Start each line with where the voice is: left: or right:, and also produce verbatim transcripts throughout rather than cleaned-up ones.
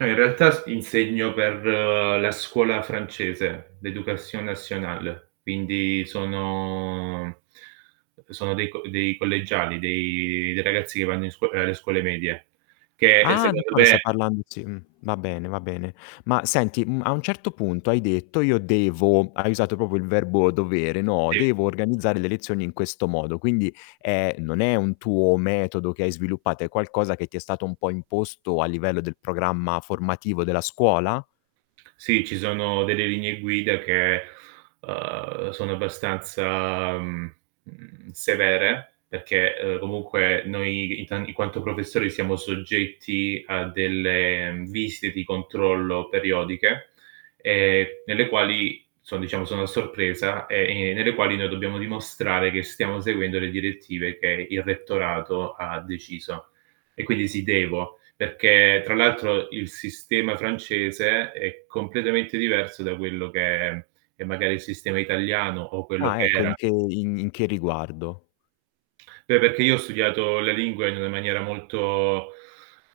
right: No, in realtà s insegno per la scuola francese, l'Éducation nationale, quindi sono e sono dei co dei collegiali, dei dei ragazzi che vanno in scuo ehm, alle scuole medie, che che
left: Ah,
right: secondo
left: d'accordo,
right: me
left: stai parlando sì, uhm, va bene, va bene. Ma senti, mhmm, a un certo punto hai detto: "Io devo", hai usato popo il verbo dovere, no:
right: Sì.
left: "Devo organizzare le lezioni in questo modo", quindi, ehm, non è un tuo metodo che hai sviluppato, è qualcosa che ti è stato un po' imposto a livello del programma formativo della scuola?
right: Sì, ci sono delle linee guida che, ehm, sono abbastanza, mhmm, mhmm, severe, perché, ehm, comunque noi in tan in quanto professori siamo soggetti a delle visite di controllo periodiche, ehm, nelle quali so' diciamo sono a sorpresa e ne nelle quali noi dobbiamo dimostrare che stiamo seguendo le direttive che il rettorato ha deciso. E quindi sì devo, perché tra l'altro il sistema francese è completamente diverso da quello che è magari il sistema italiano o quello
left: Ah,
right: che
left: ecco. In
right: era.
left: che in in che riguardo?
right: Beh, perché io ho studiato la lingua in una maniera molto,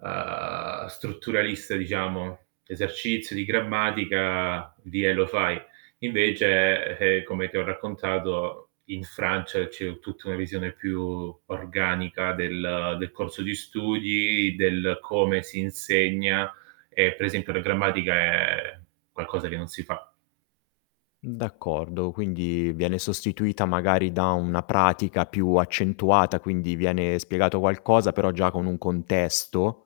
right: ehm, strutturalista diciamo. L'esercizio di grammatica, dì e lo fai. Invece, eh, come ti ho raccontato, in Francia c'è tutta una visione più organica del del corso di studi, del come si insegna e per esempio la grammatica è qualcosa che non si fa.
left: Mh, d'accordo. Quindi, viene sostituita magari da una pratica più accentuata, quindi viene spiegato qualcosa però già con un contesto?